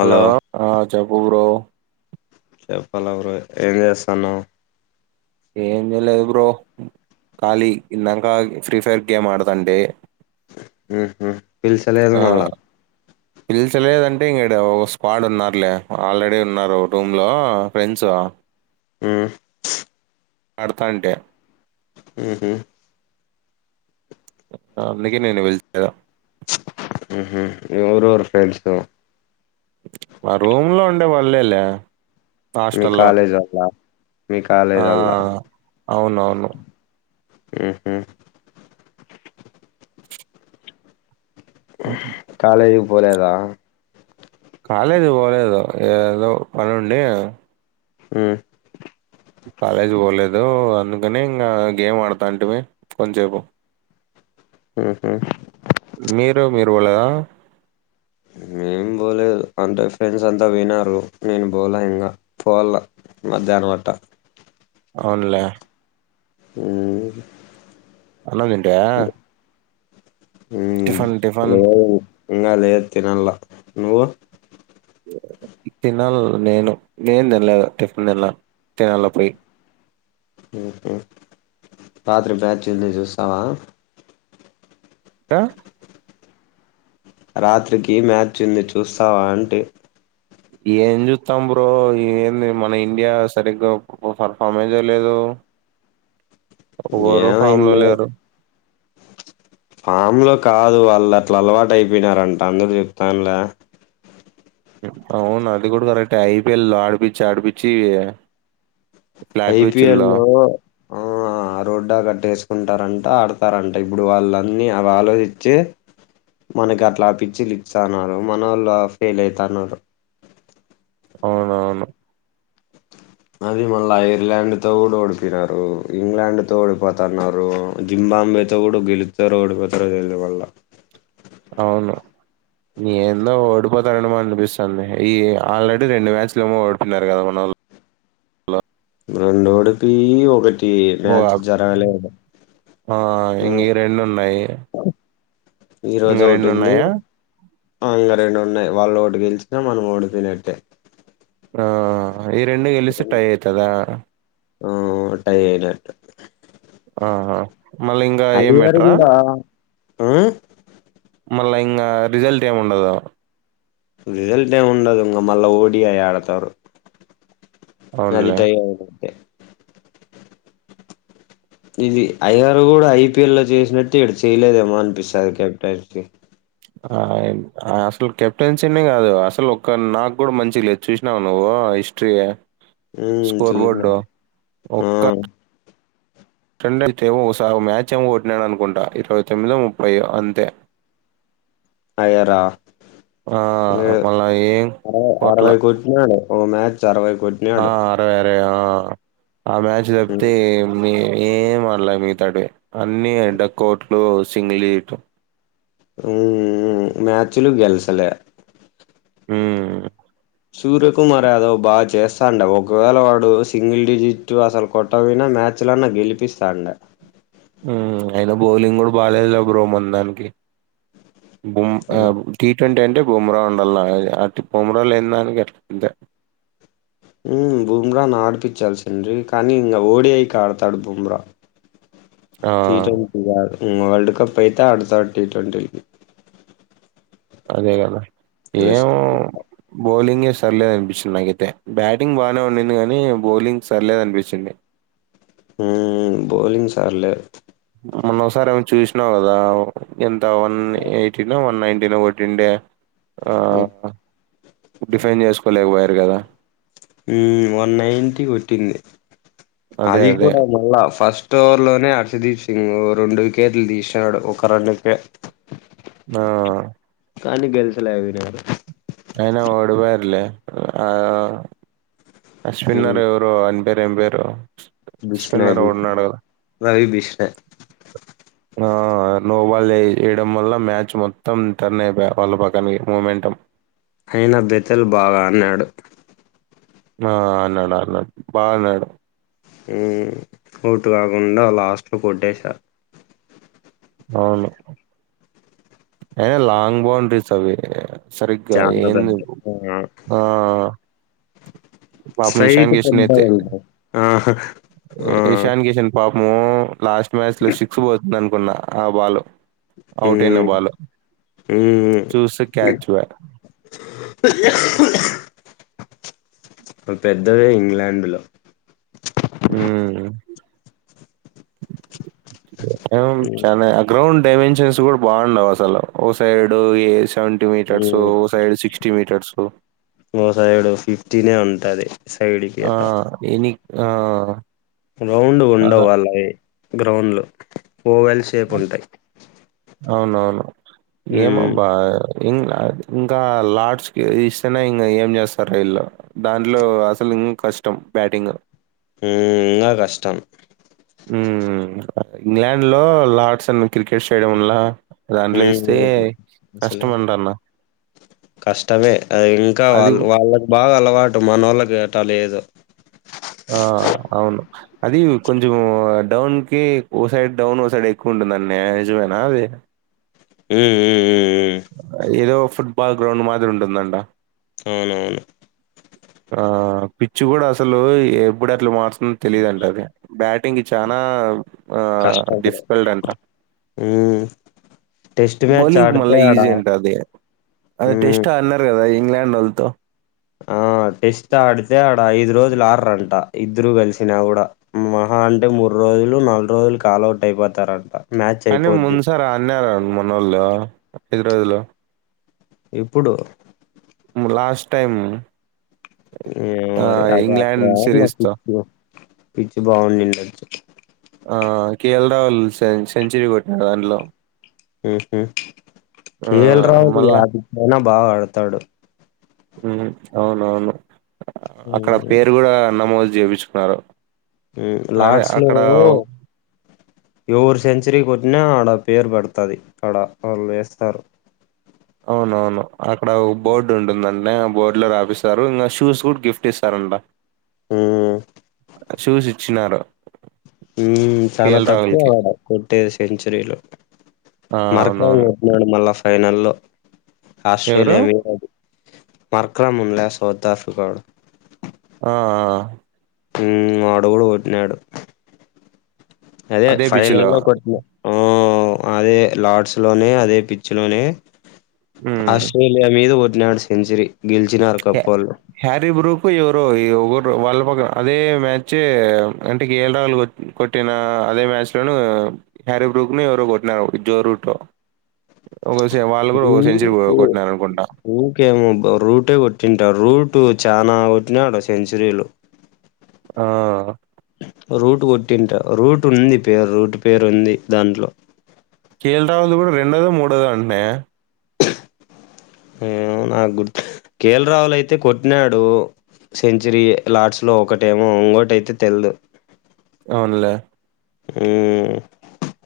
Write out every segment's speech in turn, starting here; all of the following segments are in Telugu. హలో ఆ చెప్పు బ్రో చెప్పాలే బ్రో ఏం చేస్తాన్నవ్ ఏం చేయలేదు బ్రో ఖాలీ ఇందంక ఫ్రీ ఫైర్ గేమ్ ఆడుతంటి మ్ హు పిల్చలెదు మల్ల పిల్చలేదంటే ఇంగ ఈడ ఒక స్క్వాడ్ ఉన్నారులే ఆల్రెడీ ఉన్నారు రూమ్ లో ఫ్రెండ్స్ మ్ ఆడుతాంటే మ్ హు అందుకే నిన్ను పిల్చలే మ్ హు ఎవరేవర్ ఫ్రెండ్సు మా రూమ్ లో ఉండే వాళ్ళెలే మీ కాలేజీజోళ్ల మీ ఆ కాలేజీజోళ్ల అవునవును మ్ హు కాాలేజ్కి పోలేదా కాలేజ్ కు పోలేదు ఏదో పనుండి మ్ కాలేజ్కి పోలేదు అందుకనే ఇంకా గేమ్ ఆడుతాంతటిమీ కొంసేపు మ్ హు మీరు మీరు పోలేదా మేం పోలేదు అంటే ఫ్రెండ్స్ అంతా పోయినారు నేను పోలే ఇంగ పోవల్ల మధ్యాహ్నం అట్ట అవున్లే మ్ మ్ అన్నం తీంటా హ్మ్ టిఫన్ లేదు ఇంగాలేదు తినాల నువ్వు తినాల నేను నేను తినలేదు టిఫన్ తినలే తినాల పోయి మ్ హు రాత్రి మ్యాచ్చుంది చూస్తావా ఆ రాత్రికి మ్యాచ్ ఉంది చూస్తావా అంటి ఏం చూస్తాం బ్రో ఏంది మన ఇండియా సరిగ్గా ఒక పర్ఫామేజెలేదు లో ఏమైందో లేరు ఫామ్ లో కాదు వాళ్ళట్ల అలవాటు అయిపోయినారంట అందరు చెప్తాన్ల అవును అది కూడా కరెక్టే ఐపిఎల్ ఆడిపిచ్చి ఆడిపిచ్చి ఫ్లాట్ ఐపిఎల్ పిచ్చిల్లో లో ఆ ఆ రోడ్డా కట్టేసుకుంటారంట ఆడతారంట ఇప్పుడు వాళ్ళన్నీ అవి ఆలోచించి మనకి అట్లా పిచ్చిలు ఇస్తన్నారు మనోల్ల ఫెయిల్ అవుతన్నారు అవును అది మల్ల ఐర్లాండ్ తో కూడా ఓడిపోయినారు ఇంగ్లాండ్ తో ఓడిపోతాన్నారు జింబాంబె తో కూడా గెలుస్తారో ఓడిపోతారో తెలీదు మల్లా అవును ఏందో ఓడిపోతారేమో అనిపిస్తుంది ఈ ఆల్రెడీ రెండు మ్యాచ్లు ఏమో ఓడిపోయినారు కదా మనవాళ్ళు రెండు ఓడిపోయి ఒకటి ఇ ఓ మ్యాచ్ జరగలేదు ఆ ఇంగ ఈ రెండు ఉన్నాయి ఈ ఇంగ రోజు ఒకటి రెండు ఉంది ఉన్నాయా ఆ ఇక రెండు ఉన్నాయి వాళ్ళు ఒకటి గెలిచినా మనం ఓడిపోయినట్టే ఆ ఈ రెండు గెలిస్తే టై అయితాదా ఆ టైఐనట్ట ఆహా మలింగా అయ్యర్ కూడా ఆ మళ్ళా ఇంకా రిజల్ట్ ఏమి ఉండదు రిజల్ట్ ఏమి ఉండదు ఇంకా మళ్ళా ఓడిఐ ఆడతారు అది అవునులే టై తే ఇది అయ్యర్ కూడా ఐపిఎల్ లో చేసినట్టు ఈడ చేయలేదేమో అనిపిస్తుంది కెప్టెన్ కి ఆ అసలు కెప్టెన్సీనే కాదు అసలు ఒక నాకు కూడా మంచి లేదు చూసినావు నువ్వు ఇష్ ట్రీ ఉమ్ స్కోర్ చూసిన బోర్డు ఆ ఒక్క రెండు అయితే ఒకసారి ఒక మ్యాచ్ ఏమో కొట్టినారు అనుకుంటా ఇరవై తొమ్మిదో ముప్పై అంతే అయ్యారా ఆ అ మళ్ళా ఏం ఆరవై కోట్ల అరవై కో ఓ మ్యాచ్ అర వై కోట్ ఆ అరవై అరవై ఆ ఆ మ్యాచ్ ఉమ్ తబితే మీ ఏ మనల మీ తడి అన్ని ఎంట కోట్లు సింగిల్ ఇటు మ్యాచులు గెలసలే ఊ సూర్యకుమార్ యాదవ్ బాగా చేస్తాండ ఒకవేళ వాడు సింగిల్ డిజిట్ అసలు కొ కొట్టకపోయిన మ్యాచ్లన్న గెలిపిస్తాండే ఉమ్ అయినా బౌలింగ్ కూడా బాగాలేదు లే బ్రో మన దానికి ఆ టీ ట్వంటీ అంటే బుమ్రా ఉండాల అట్టి బొమ్రా లేని దానికి అంతే హ్మ్ బుమ్రాని ఆడిపిచ్చాల్సిండ్రి కానీ ఇంకా ఓడిఐకి ఆడతాడు బుమ్రా ఆ టీ ట్వంటీగా వరల్డ్ కప్ అయితే ఆడతాడు టీ ట్వంటీకి అదే కదా ఏం రెస్ట్ బౌలింగే సర్లేదు అనిపిించింది నాకైతే బ్యాటింగ్ బాగానే ఉన్నింది కాగానీ బౌలింగ్ సర్లేదు అనిపించింది బౌలింగ్ సర్లే మొన్న ఒకసారి ఏమో చూసినావు కదా ఎంత వన్ ఎయిటీనో వన్ నైన్టీనో కొట్టిండే ఆ డిఫైండ్ చేసుకోలేకపోయారు కదా వన్ నైటీ కొట్టింది అదే అది అదే కూడా మళ్ళా ఫస్ట్ స్టోర్ లోనే హర్షదీప్ సింగ్ రెండు వికెట్లు తీసినాడు ఒక రన్ కే ఆ కానీ గెలిచలే వినోద్ అయినా ఓడుపోరులే ఆ ఉమ్ స్పిన్నర్ ఇ అన్ని పేరు ఏం పేరు స్పిన్నర్ ఉన్నడు రవివిష్ణ ఆ నో బాల్ వేయడం వల్ల మ్యాచ్ మొత్తం టర్న్ అయిపో వాళ్ళ పక్కనికి మూమెంట్ అయినట్టయితది బాగా అడ్నాడు ఆ అడ్నా డు అడ్నాడు బా అడ్నాడు ఉ టు కాకుండా అస్ట్లోటెసారు అవును హె అది లాంగ్ బౌండ్రీస్ అవి సరిగ్గా చాలా పెద్ద ఏందివు ఆ పాపం ఈశాన్ స్ట్రైట్ కిషన్ పెద్దగా అయితే ఉంటాయి ఆ ఆ ఇశాన్ కిషన్ పాపము లాస్ట్ మ్యాచ్ లో సిక్స్ పోతుంది అనుకున్న ఆ బాల్ అవుటయిన మ్మ్ బాలు మ్మ్ చూసి క్యాచ్ పెద్దవే ఇంగ్లాండ్ లో ఉ ఎ చెన గ్రౌండ్ డైమెన్షన్స్ కూడ బాగుండవు అసలు ఓ సైడ్ ఏ సెవెంటీ మీటర్స్ మ్మ్ సైడ్ సిక్స్టీ మీటర్స్ ఓ సైడు ఫిఫ్టీనే ఉంటది సైడ్ కి ఆ అట ఇవి ఆ గ్రౌండ్ ఉండవు అలా వాళ్లవి గ్రౌండ్లు ఓవల్ షేప్ ఉంటాయి అవునవును మ్మ్ ఏమబ్బా ఇం ఇంకా లార్డ్స్ కి ఇస్తేనే ఇంకా ఏం చేస్తారు రీల్లు దాంట్లో అసలు ఇం కష్టం బ్యాటింగ్ ఉ ఆ కష్టం ఉ ఇంగ్లాండ్ లో లార్డ్స్ అండ్ క్రికెట్ స్టేడియంలా ఉ సలే అంట అన్న కష్టమే అది ఇంకా అది వాళ్ళ వాళ్ళకి బాగా అలవాటు మనోళ్ళకి అట్ట లేదు ఆ అవును అది కొంచెం డౌన్ కి ఓ సైడ్ డౌన్ ఓ సైడ్ ఎక్కువ ఉంటుందండి నిజమేనా అది ఉఉ ఉఉ ఏదో ఫుట్బాల్ గ్రౌండ్ మాదిరి ఉంటందంట అవునవును ఆ పిచ్చి కూడా అసలు ఎప్పుడు ఎట్ల మారుతుందో తెలియదంట అది బ్యాటింగ్ చనా కష్టంగా డిఫికల్ట్ అంట హ్మ్ టెస్ట్ మ్యాచ్ బౌలింగ్ కు మళ్ల ఆడితే ఆడ ఈజీ ఉంటాది అ హ్మ్ టెస్ట్ ఆడినప్ కదా ఇంగ్లండోళతో ఆ టెస్ట్ ఆడితే ఆడ ఐదు రోజులు ఆడ్రంట ఇద్దరు కలిసినా కూడా మహా అంటే మూడు రోజులు నాలుగు రోజులు కాల్వట్ అయిపోతారంట మ్యాచ్ కానీ అయిపోద్ది. ముందుసార అడ్నారు మనోళ్ళు హైదరాబాద్ లో ఇప్పుడు లాస్ట్ టైం ఏమో ఆ మరి అది అక్క ఇంగ్లాండ్ రావ నా సిరీస్ తో పిచ్చి పిచ్చి బాగుండింది అ ఆ కేఎల్ రావుల్ సెంచరీ కొట్టిర్ దాంట్లో ఉహు ఆ కేల్ రాహుల్ మళ్ళా యాదవ్ బాగా ఆడతడు ఉహు అవునవును అక్కడ హ్మ్ పేరు కూడా నమోదు చేపించుకున్నరు ఉమ్ లాడ్స్లో ఎవరు సెంచరీ కొట్టినా ఆడ పేరు పడుతది అక్కడ వాళ్ళు వేస్తారు అవునవును అక్కడ ఒక బోర్డు ఉంటుందంటడి ఆ బోర్డు లో రాపిస్తారు ఇంకా షూస్ కూడా గిఫ్ట్ ఇస్తారంట హ్మ్. ఆ షూసిచ్చినారు ఉమ్ చాలా తక్కువ కి అడ కొట్టేది సెంచరీలో ఆ మరక అవునవును నాడు మళ్ళా ఫైనల్ల్లో ఎవరు ఆస్ట్రేలియా మీ అది మక్రమున్ల సౌతఫికడు ఆ ఉమ్ అడగుడ కొట్టినాడు అదే పిచ్ లో ఫైనల్లో కొట్టినా ఆ అదే లార్డ్స్లోనే అదే పిచ్ లోనే మ్మ్ అశ ఇల్ల మీద ఒకటినాడు సెంచురీ గెలిచినారు కప్ప వాళ్ళు హ్యారీ బ్రూకు ఎవరో ఈ ఒకరు వాళ్ళ పక్క అదే మ్యాచ్ అంటే కేల్ రాహుల్ కోట్ కొట్టిన అదే మ్యాచ్లోనుూ హ్యారీ బ్రూక్ ను ఎవరో కొట్టినారు జో రూటో ఒక సే వాళ్ళు కూడా ఒక సెంచురీ కొట్నారనుకుంటా కేమో రూటే కొట్టింట రూటు చానా కొట్టినాడు సెంచురీలు ఆ రూటు కొట్టింట రూట్ ఉంది పేరు రూటు పేరు ఉంది దాంట్లో కేల్ రాహుల్ కూడా రెండవదా మూడోదా అంటే ఏమో నాకు గుర్తు కేల్ రాహుల్ అయితే కొట్టినాడు సెంచరీ లార్డ్స్ లో ఒకటేమో ఇంకోటి అయితే తెలిదు అవునలే ఉమ్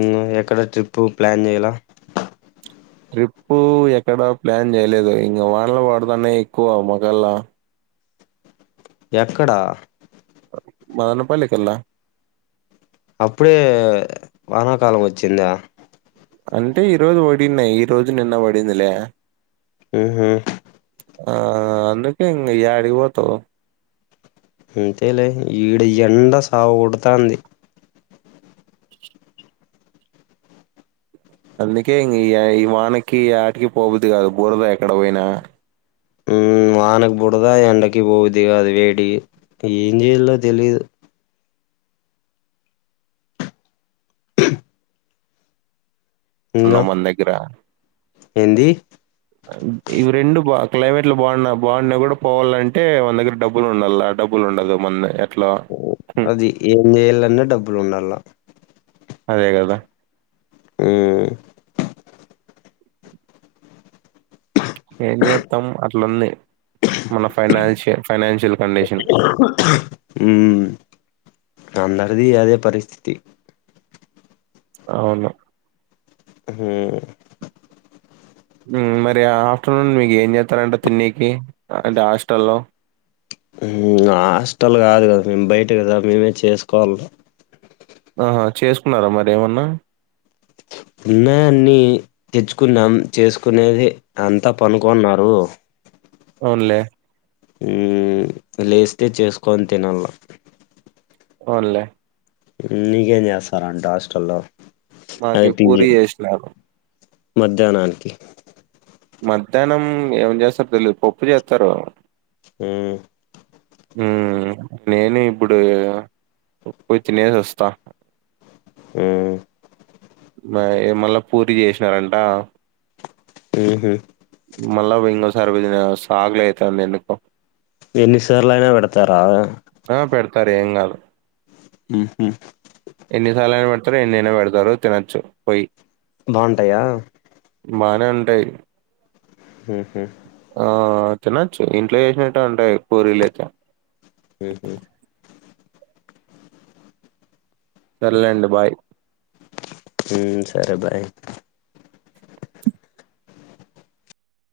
ఉమ్ ఎక్కడ ట్రిప్పు ప్లాన్ చేయాల ట్రిప్పు ఎక్కడా ప్లాన్ చేయలేదు ఇంగ వానలపడదనే ఎక్కువ మొకల్లా ఎక్కడ మదన పల్లికల్ అప్పుడే వానాకాలం వచ్చిందా అంటే ఈ రోజు పడినాయి ఈ రోజు నిన్న పడిందిలే ఉహు ఆ అందుకే ఇంగ యాడికి పోతవ్ అంతేలే ఈడ ఎండ సావకొడుతంది అందుకే ఇంగ ఈ వానకి యాడికి పోబుద్ది కాదు బోరలో ఎక్కడ పోయినా ఉమ్ వానకి బుడదా ఎండకి పోబుద్ది కాదు వేడి ఏం చేయాలో తెలిదు ఇంగా ఉన్న మందగ్గర ఏంది ఇవి రెండు బా క్లైమేట్లు బాగున్నా బాగున్నాయి కూడా పోవాలి అంటే వాన దగ్గర డబ్బులు ఉండాల డబుల్ ఉండదు మంద అది ఏం చేయాలన్న డబ్బులు ఉండాల అదే కద ఉమ్ ఏం చేస్తాం అట్లుంది మన ఫైనాన్షయ ఫైనాన్షియల్ కండిషన్ ఉమ్ అందరిది అదే పరిస్థితి అవును హు మరి ఆఫ్టర్నూన్ మీకు ఏం చేస్తారంట తిన్నికి అంటే హాస్టల్లో ఉమ్ హాస్టల్ కాదు కదా మేము బయట కదా మేమే చేసుకోవాలం ఆహా చేసుకున్నార మరి ఏమన్న ఉన్నాయాన్ని తెచ్చుకున్నాం చేసుకునేది అంతా పనుకున్నారు అవున్ లే లేస్తే చేసుకొని తినాల అవున్లే నీకేం చేస్తారంట హాస్టల్లో మాకి అదే తిన్ పూరి చేసినారు మధ్యాహ్న నానికి మధ్యాహ్నం ఏమం చేస్తారు తెలిదు పప్పు చేస్తారు హు హు నేను ఇప్పుడు పోయి తినేసి వస్తా ఉ మ మల్ల పూరి చేసినాడు అంట ఊహు మళ్ళా వింగోసారిపో సాగులు అయితాంది ఎందుకో ఎన్నిసార్లు అయిన పెడతార ఆ పెడతారు ఏం కాదు ఉహు ఎన్ని సార్లునైన పెడతారు ఎన్ని అయినా పెడతారు తినొచ్చు పోయి బాగుంటయా బానే ఉంటయి హుహు ఆ తినొచ్చు ఇంట్లో చేసినట్టు ఉంటాయి పూరీలు అయితే ఉహు సర్లే అండి బాయ్ ఉమ్ సరే బాయ్